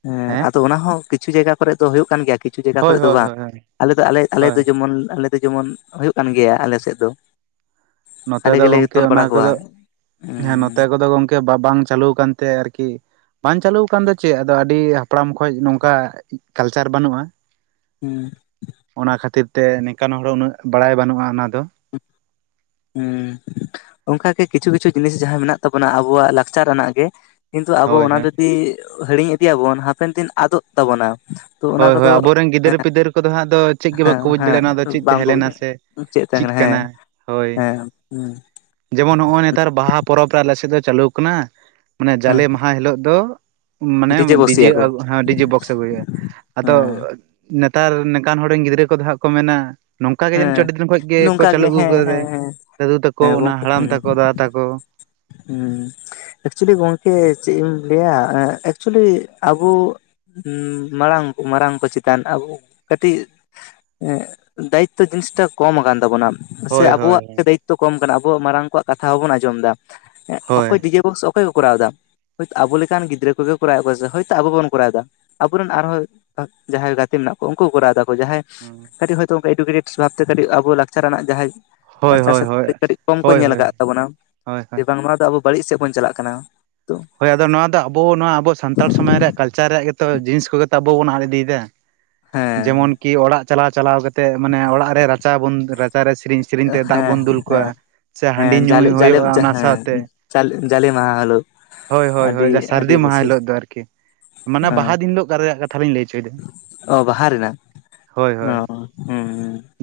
ᱦᱮᱸ ᱟᱫᱚ ᱚᱱᱟ ᱦᱚᱸ ᱠᱤᱪᱷᱩ ᱡᱟᱭᱜᱟ ᱠᱚᱨᱮ ᱫᱚ ᱦᱩᱭᱩᱜ ᱠᱟᱱ ᱜᱮᱭᱟ ᱠᱤᱪᱷᱩ ᱡᱟᱭᱜᱟ ᱦᱳᱭ ᱠᱚᱨᱮᱜ ᱫᱚ ᱦᱳᱭ ᱵᱟᱝ ᱦᱳᱭ ᱟᱞᱮ ᱫᱚ ᱟᱞᱮ ᱟᱞᱮ ᱦᱳᱭ ᱫᱚ ᱡᱮᱢᱚᱱ ᱟᱞᱮ ᱫᱚ ᱡᱮᱢᱚᱱ ᱦᱩᱭᱩᱜ ᱠᱟᱱ ᱜᱮᱭᱟ ᱟᱞᱮ ᱥᱮᱫ ᱫᱚ ᱱᱚᱛᱮ ᱟᱞᱮ ᱫᱚ ᱜᱮᱞᱮ ᱜᱚᱝᱠᱮ ᱛᱚᱞ ᱚᱱᱟ ᱵᱟᱲᱟ ᱠᱚᱣᱟ ᱠᱚᱫᱚ ᱚᱛᱮ ᱦᱩᱸ ᱠᱚᱫᱚ ᱜᱚᱢᱠᱮ ᱵᱟ ᱵᱟᱝ ᱪᱟᱹᱞᱩ ᱟᱠᱟᱱᱛᱮ ᱟᱨᱠᱤ ᱵᱟᱝ ᱪᱟᱹᱞᱩᱣ ᱠᱟᱱ ᱫᱚ ᱪᱮᱜ ᱟᱫᱚ ᱟᱹᱰᱤ ᱦᱟᱯᱲᱟᱢ ᱠᱷᱚᱡ ᱱᱚᱝᱠᱟ ᱠᱟᱞᱪᱟᱨ ᱵᱟᱹᱱᱩᱜᱼᱟ ᱾ [inaudible] ᱚᱱᱟ ᱠᱷᱟᱹᱛᱤᱨ ᱛᱮ ᱱᱮᱠᱟᱱ ᱦᱚᱲ ᱦᱚ ᱩᱱᱟᱹᱜ ᱵᱟᱲᱟᱭ ᱵᱟᱹᱱᱩᱜᱼᱟ, ᱚᱱᱟ ᱫᱚ ᱾ ᱦᱩᱸ, ᱚᱱᱠᱟ ᱜᱮ ᱠᱤᱪᱷᱩ ᱠᱤᱪᱷᱩ ᱡᱤᱱᱤᱥ ᱡᱟᱦᱟᱸ ᱢᱮᱱᱟᱜ ᱛᱟᱵᱚᱱᱟ ᱟᱵᱚᱣᱟᱜ ᱞᱟᱠᱪᱟᱨ ᱟᱱᱟᱜ ᱜᱮ ᱾ ᱠᱤᱱᱛᱩ ᱟᱵᱚ ᱦᱳᱭ ᱚᱱᱟ ᱦᱳᱭ ᱡᱩᱫᱤ ᱦᱤᱲᱤᱧ ᱤᱫᱤᱭᱟ ᱵᱚᱱ ᱦᱟᱯᱮᱱ ᱫᱤᱱ ᱟᱫᱚᱜ ᱛᱟᱵᱚᱱᱟ ᱾ ᱛᱚ ᱚᱱᱟ ᱦᱳᱭ ᱦᱳᱭ ᱠᱚᱫᱚ ᱟᱵᱚᱨᱮᱱ ᱜᱤᱫᱟᱹᱨ ᱦᱮᱸ ᱯᱤᱫᱟᱹᱨ ᱠᱚᱫᱚ ᱦᱟᱸᱜ ᱫᱚ ᱪᱮᱫ ᱜᱮ ᱦᱮᱸ ᱵᱟᱠᱚ ᱵᱩᱡᱽ ᱦᱮᱸ ᱫᱟᱲᱮᱭᱟᱜᱼᱟ ᱚᱱᱟ ᱫᱚ ᱪᱮᱫ ᱛᱟᱦᱮᱸ ᱵᱟᱝᱠᱚ ᱞᱮᱱᱟ ᱵᱩᱡᱟ ᱥᱮ ᱪᱮᱜ ᱛᱟᱦᱮᱸ ᱠᱟᱱᱟ, ᱦᱮᱸ ᱾ ᱦᱳᱭ, ᱡᱮᱢᱚᱱ ᱦᱚᱜᱼᱚᱭ ᱱᱮᱛᱟᱨ ᱵᱟᱦᱟ ᱯᱚᱨᱚᱵᱽ ᱨᱮ ᱟᱞᱮ ᱥᱮᱫ ᱫᱚ ᱪᱟᱹᱞᱩ ᱠᱟᱱᱟ ᱾ ᱢᱟᱱᱮ ᱡᱟᱞᱮ ᱦᱮᱸ ᱢᱟᱦᱟ ᱦᱤᱞᱳᱜ ᱫᱚ ᱢᱟᱱᱮ ᱰᱤᱡᱮ ᱦᱮ ᱰᱤᱡᱮ ᱵᱚᱠᱥ ᱟᱹᱜᱩᱭᱼᱟ᱾ ᱟᱫᱚ ᱦᱮᱸ ᱱᱮᱛᱟᱨ ᱱᱮᱠᱟᱱ ᱦᱚᱲ ᱨᱮᱱ ᱜᱤᱫᱽᱨᱟᱹ ᱠᱚᱫᱚ ᱦᱟᱸᱜ ᱠᱚ ᱢᱮᱱᱟ ᱱᱚᱝᱠᱟ ᱜᱮ ᱡᱟᱱᱤᱪ ᱪᱚ ᱦᱮᱸ ᱟᱹᱰᱤ ᱫᱤᱱ ᱠᱷᱚᱡ ᱜᱮ ᱠᱚ ᱱᱚᱝᱠᱟ ᱪᱟᱹᱞᱩ ᱟᱹᱜᱩ ᱦᱮᱸ ᱠᱟᱫᱟ ᱦᱮᱸ ᱦᱮᱸ ᱫᱟᱹᱫᱩ ᱛᱟᱠᱚ ᱦᱮᱸ ᱚᱱᱟ ᱜᱚᱝᱠᱮ ᱦᱟᱲᱟᱢ ᱦᱩᱸ ᱛᱟᱠᱚ ᱫᱟᱫᱟ ᱛᱟᱠᱚ ᱾ ᱦᱩᱸ ᱮᱠᱪᱩᱭᱞᱤ ᱜᱚᱝᱠᱮ ᱪᱮᱜ ᱤᱧ ᱞᱟᱹᱭᱟ ᱮᱸ ᱮᱠᱪᱩᱭᱞᱤ ᱟᱵᱩ ᱩᱸ ᱢᱟᱲᱟᱝ ᱢᱟᱨᱟᱝ ᱠᱚ ᱪᱮᱛᱟᱱ ᱟᱵᱚ ᱠᱟᱹᱴᱤᱡ ᱮᱸ ᱫᱟᱭᱤᱛᱛᱚ ᱡᱤᱱᱤᱥ ᱴᱟᱜ ᱠᱚᱢ ᱠᱟᱱ ᱛᱟᱵᱚᱱᱟ ᱾ ᱥᱮ ᱦᱳᱭ ᱦᱳᱭ ᱟᱵᱚᱣᱟᱜ ᱜᱮ ᱫᱟᱭᱤᱛᱛᱚ ᱠᱚᱢ ᱠᱟᱱᱟ, ᱟᱵᱚ ᱢᱟᱨᱟᱝ ᱠᱚᱣᱟᱜ ᱠᱟᱛᱷᱟ ᱵᱟᱝ ᱵᱚᱱ ᱟᱸᱡᱚᱢ ᱫᱟ ᱾ ᱮᱸᱜ ᱦᱳᱭ ᱚᱠᱚᱭ ᱰᱤᱡᱮ ᱵᱚᱠᱥ ᱚᱠᱚᱭ ᱠᱚ ᱠᱚᱨᱟᱣ ᱫᱟ? ᱦᱳᱭᱛ ᱟᱵᱚ ᱞᱮᱠᱟᱱ ᱜᱤᱫᱽᱨ ᱠᱚᱜᱮ ᱠᱚᱨᱟᱣ ᱟᱠᱚᱥᱮ ᱦᱳᱭᱛᱚ ᱟᱵᱚ ᱜᱮᱵᱚᱱ ᱠᱚᱨᱟᱣ ᱫᱟ ᱾ ᱟᱵᱚᱨᱮᱱ ᱟᱨᱦᱚᱸ ᱡᱟᱦᱟᱸᱭ ᱜᱟᱛᱮ ᱢᱮᱱᱟᱜ ᱠᱚ ᱩᱱᱠᱩ ᱠᱚ ᱠᱚᱨᱟᱣ ᱫᱟᱠᱚ ᱡᱟᱦᱟᱸᱭ ᱦᱩᱸ ᱠᱟᱹᱴᱤᱡ ᱦᱳᱭᱛᱚ ᱚᱱᱠᱟ ᱮᱰᱩᱠᱮᱴᱮᱴ ᱥᱚᱵᱷᱟᱵ ᱛᱮ ᱠᱟᱹᱴᱤᱡ ᱟᱵᱚ ᱞᱟᱠᱪᱟᱨ ᱨᱮᱱᱟᱜ ᱡᱟᱦᱟᱸᱭ ᱦᱳᱭ ᱞᱟᱠᱪᱟᱨ ᱦᱳᱭ ᱦᱳᱭ ᱥᱮᱫ ᱦᱳᱭ ᱠᱟᱹᱴᱤᱡ ᱠᱚᱢ ᱠᱚ ᱦᱳᱭ ᱦᱳᱭ ᱧᱮᱞ ᱦᱳᱭ ᱠᱟᱜ ᱛᱟᱵᱚ ᱱᱟ ᱾ ᱦᱳᱭ ᱾ ᱱᱚᱣᱟ ᱫᱚ ᱟᱵᱚ ᱵᱟᱹᱲᱤᱡ ᱥᱮᱜ ᱵᱚᱱ ᱪᱟᱞᱟᱜ ᱠᱟᱱᱟ ᱾ ᱦᱳᱭ ᱟᱫᱚ ᱱᱚᱣᱟ ᱫᱚ ᱟᱵᱚ ᱱᱚᱣᱟ ᱟᱵᱚ ᱥᱟᱱᱛᱟᱲ ᱥᱚᱢᱟᱡᱽ ᱨᱮᱭᱟᱜ ᱠᱟᱞᱪᱟᱨ ᱨᱮᱭᱟᱜ ᱜᱮᱛᱚ ᱡᱤᱱᱤᱥ ᱠᱚᱜᱮ ᱛᱚ ᱟᱵᱚ ᱵᱚᱱ ᱟᱫ ᱤᱫᱤᱭ ᱫᱟ ᱾ ᱡᱮᱢᱚᱱ ᱦᱮᱸ ᱠᱤ ᱚᱲᱟᱜ ᱪᱟᱞᱟᱣ ᱪᱟᱞᱟᱣ ᱠᱟᱛᱮᱜ ᱢᱟᱱᱮ ᱚᱲᱟᱜ ᱨᱮ ᱨᱟᱪᱟ ᱵᱚᱱ ᱨᱟᱪᱟ ᱨᱮ ᱥᱤᱨᱤᱧ ᱥᱤᱨᱤᱧ ᱛᱮ ᱫᱟᱜ ᱦᱮᱸ ᱵᱚᱱ ᱫᱩᱞ ᱠᱚᱣᱟ ᱦᱮᱸ ᱥᱮ ᱦᱟᱺᱰᱤ ᱧᱩᱭ ᱦᱩᱭᱩᱜᱼᱟ ᱚᱱᱟ ᱥᱟᱶᱛᱮ ᱾ ᱪᱟᱞ ᱡᱟᱞᱮ ᱢᱟᱦᱟ ᱦᱮᱞᱳᱜ ᱾ ᱦᱳᱭ ᱦᱳᱭ ᱦᱳᱭ ᱡᱟ ᱥᱟᱨᱫᱤ ᱢᱟᱦᱟ ᱦᱤᱞᱳᱜ ᱫᱚ ᱟᱨᱠᱤ ᱾ ᱢᱟᱱᱮ ᱦᱮᱸ ᱵᱟᱦᱟ ᱫᱤᱱ ᱦᱤᱞᱳᱜ ᱠᱟᱨ ᱨᱮᱭᱟᱜ ᱠᱟᱛᱷᱟ ᱞᱤᱧ ᱞᱟᱹᱭ ᱪᱚᱭ ᱫᱟ ᱾ ᱚ ᱵᱟᱦᱟ ᱨᱮᱱᱟᱜ ᱾ ᱦᱳᱭ ᱦᱳᱭ,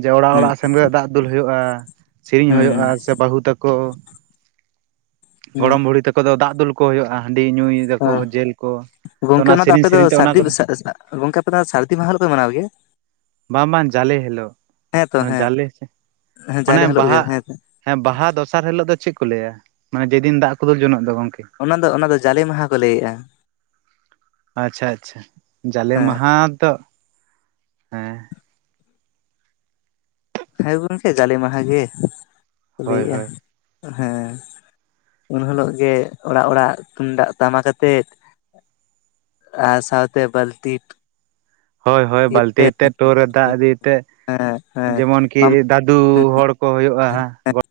ᱡᱮ ᱚᱲᱟᱜ ᱦᱩᱸ ᱚᱲᱟᱜ ᱥᱮᱱ ᱠᱟᱛᱮ ᱫᱟᱜ ᱫᱩᱞ ᱦᱩᱭᱩᱜᱼᱟ, ᱥᱮᱨᱮᱧ ᱦᱩᱸ ᱦᱩᱭᱩᱜᱼᱟ, ᱥᱮ ᱵᱟᱦᱩ ᱛᱟᱠᱚ ᱦᱩᱸ ᱜᱚᱲᱚᱢ ᱵᱩᱲᱤ ᱛᱟᱠᱚ ᱫᱚ ᱫᱟᱜ ᱫᱩᱞ ᱠᱚ ᱦᱩᱭᱩᱜᱼᱟ, ᱦᱟᱺᱰᱤ ᱧᱩᱭ ᱚ ᱫᱟᱠᱚ ᱡᱮᱞ ᱠᱚ ᱾ ᱜᱚᱝᱠᱮ ᱚᱱᱟ ᱫᱚ ᱟᱯᱮ ᱫᱚ ᱥᱟᱹᱨᱫᱤ ᱥᱟ-ᱥᱟ ᱜᱚᱝᱠᱮ ᱟᱯᱮ ᱫᱚ ᱥᱟᱹᱨᱫᱤ ᱢᱟᱦᱟ ᱨᱮᱯᱮ ᱢᱟᱱᱟᱣ ᱜᱮᱭᱟ? ᱵᱟᱝ ᱵᱟᱝ ᱡᱟᱞᱮ ᱦᱤᱞᱳᱜ ᱦᱮᱸ ᱛᱚ ᱢᱟᱱᱮ ᱦᱮᱸ ᱡᱟᱞᱮ ᱥᱮ ᱦᱮᱸ ᱢᱟᱱᱮ ᱡᱟᱞᱮ ᱦᱤᱞᱳᱜ ᱜᱮ ᱵᱟᱦᱟ ᱦᱮᱸ ᱦᱮᱸ ᱵᱟᱦᱟ ᱫᱚᱥᱟᱨ ᱦᱤᱞᱳᱜ ᱫᱚ ᱪᱮᱫ ᱠᱚ ᱞᱟᱹᱭᱟ, ᱢᱟᱱᱮ ᱡᱮᱫᱤᱱ ᱫᱟᱜ ᱠᱚ ᱫᱩᱞ ᱡᱚᱱᱚᱜ ᱫᱚ ᱜᱚᱝᱠᱮ? ᱚᱱᱟᱫᱚ ᱚᱱᱟᱫᱚ ᱡᱟᱞᱮ ᱢᱟᱦᱟ ᱠᱚ ᱞᱟᱹᱭᱮᱜᱼᱟ᱾ ᱟᱪᱪᱷᱟ-ᱟᱪᱪᱷᱟ ᱡᱟᱞᱮ ᱦᱮᱸ ᱢᱟᱦᱟ ᱫᱚ ᱦᱮᱸ ᱦᱮᱸ ᱜᱚᱢᱠᱮ ᱡᱟᱞᱮ ᱢᱟᱦᱟ ᱜᱮ ᱦᱳᱭ ᱞᱟᱹᱭᱮᱜᱼᱟ ᱦᱳᱭ ᱦᱮᱸ ᱦᱮᱸ ᱾ ᱩᱱ ᱦᱤᱞᱚᱜ ᱜᱮ ᱚᱲᱟᱜ-ᱚᱲᱟᱜ ᱛᱩᱢᱫᱟᱜ ᱴᱟᱢᱟᱠ ᱟᱛᱮᱫ ᱟᱨ ᱥᱟᱶᱛᱮ ᱵᱟᱞᱛᱤᱛ ᱦᱚᱭ-ᱦᱚᱭ ᱵᱟᱞᱛᱤᱭ ᱛᱮᱫ ᱴᱚ ᱨᱮ ᱫᱟᱜ ᱤᱫᱤᱭ ᱛᱮ ᱦᱮᱸ ᱦᱮᱸ ᱡᱮᱢᱚᱱ ᱠᱤ ᱫᱟᱫᱩ ᱦᱚᱲ ᱠᱚ ᱦᱩᱭᱩᱜᱼᱟ ᱾ ᱜᱚ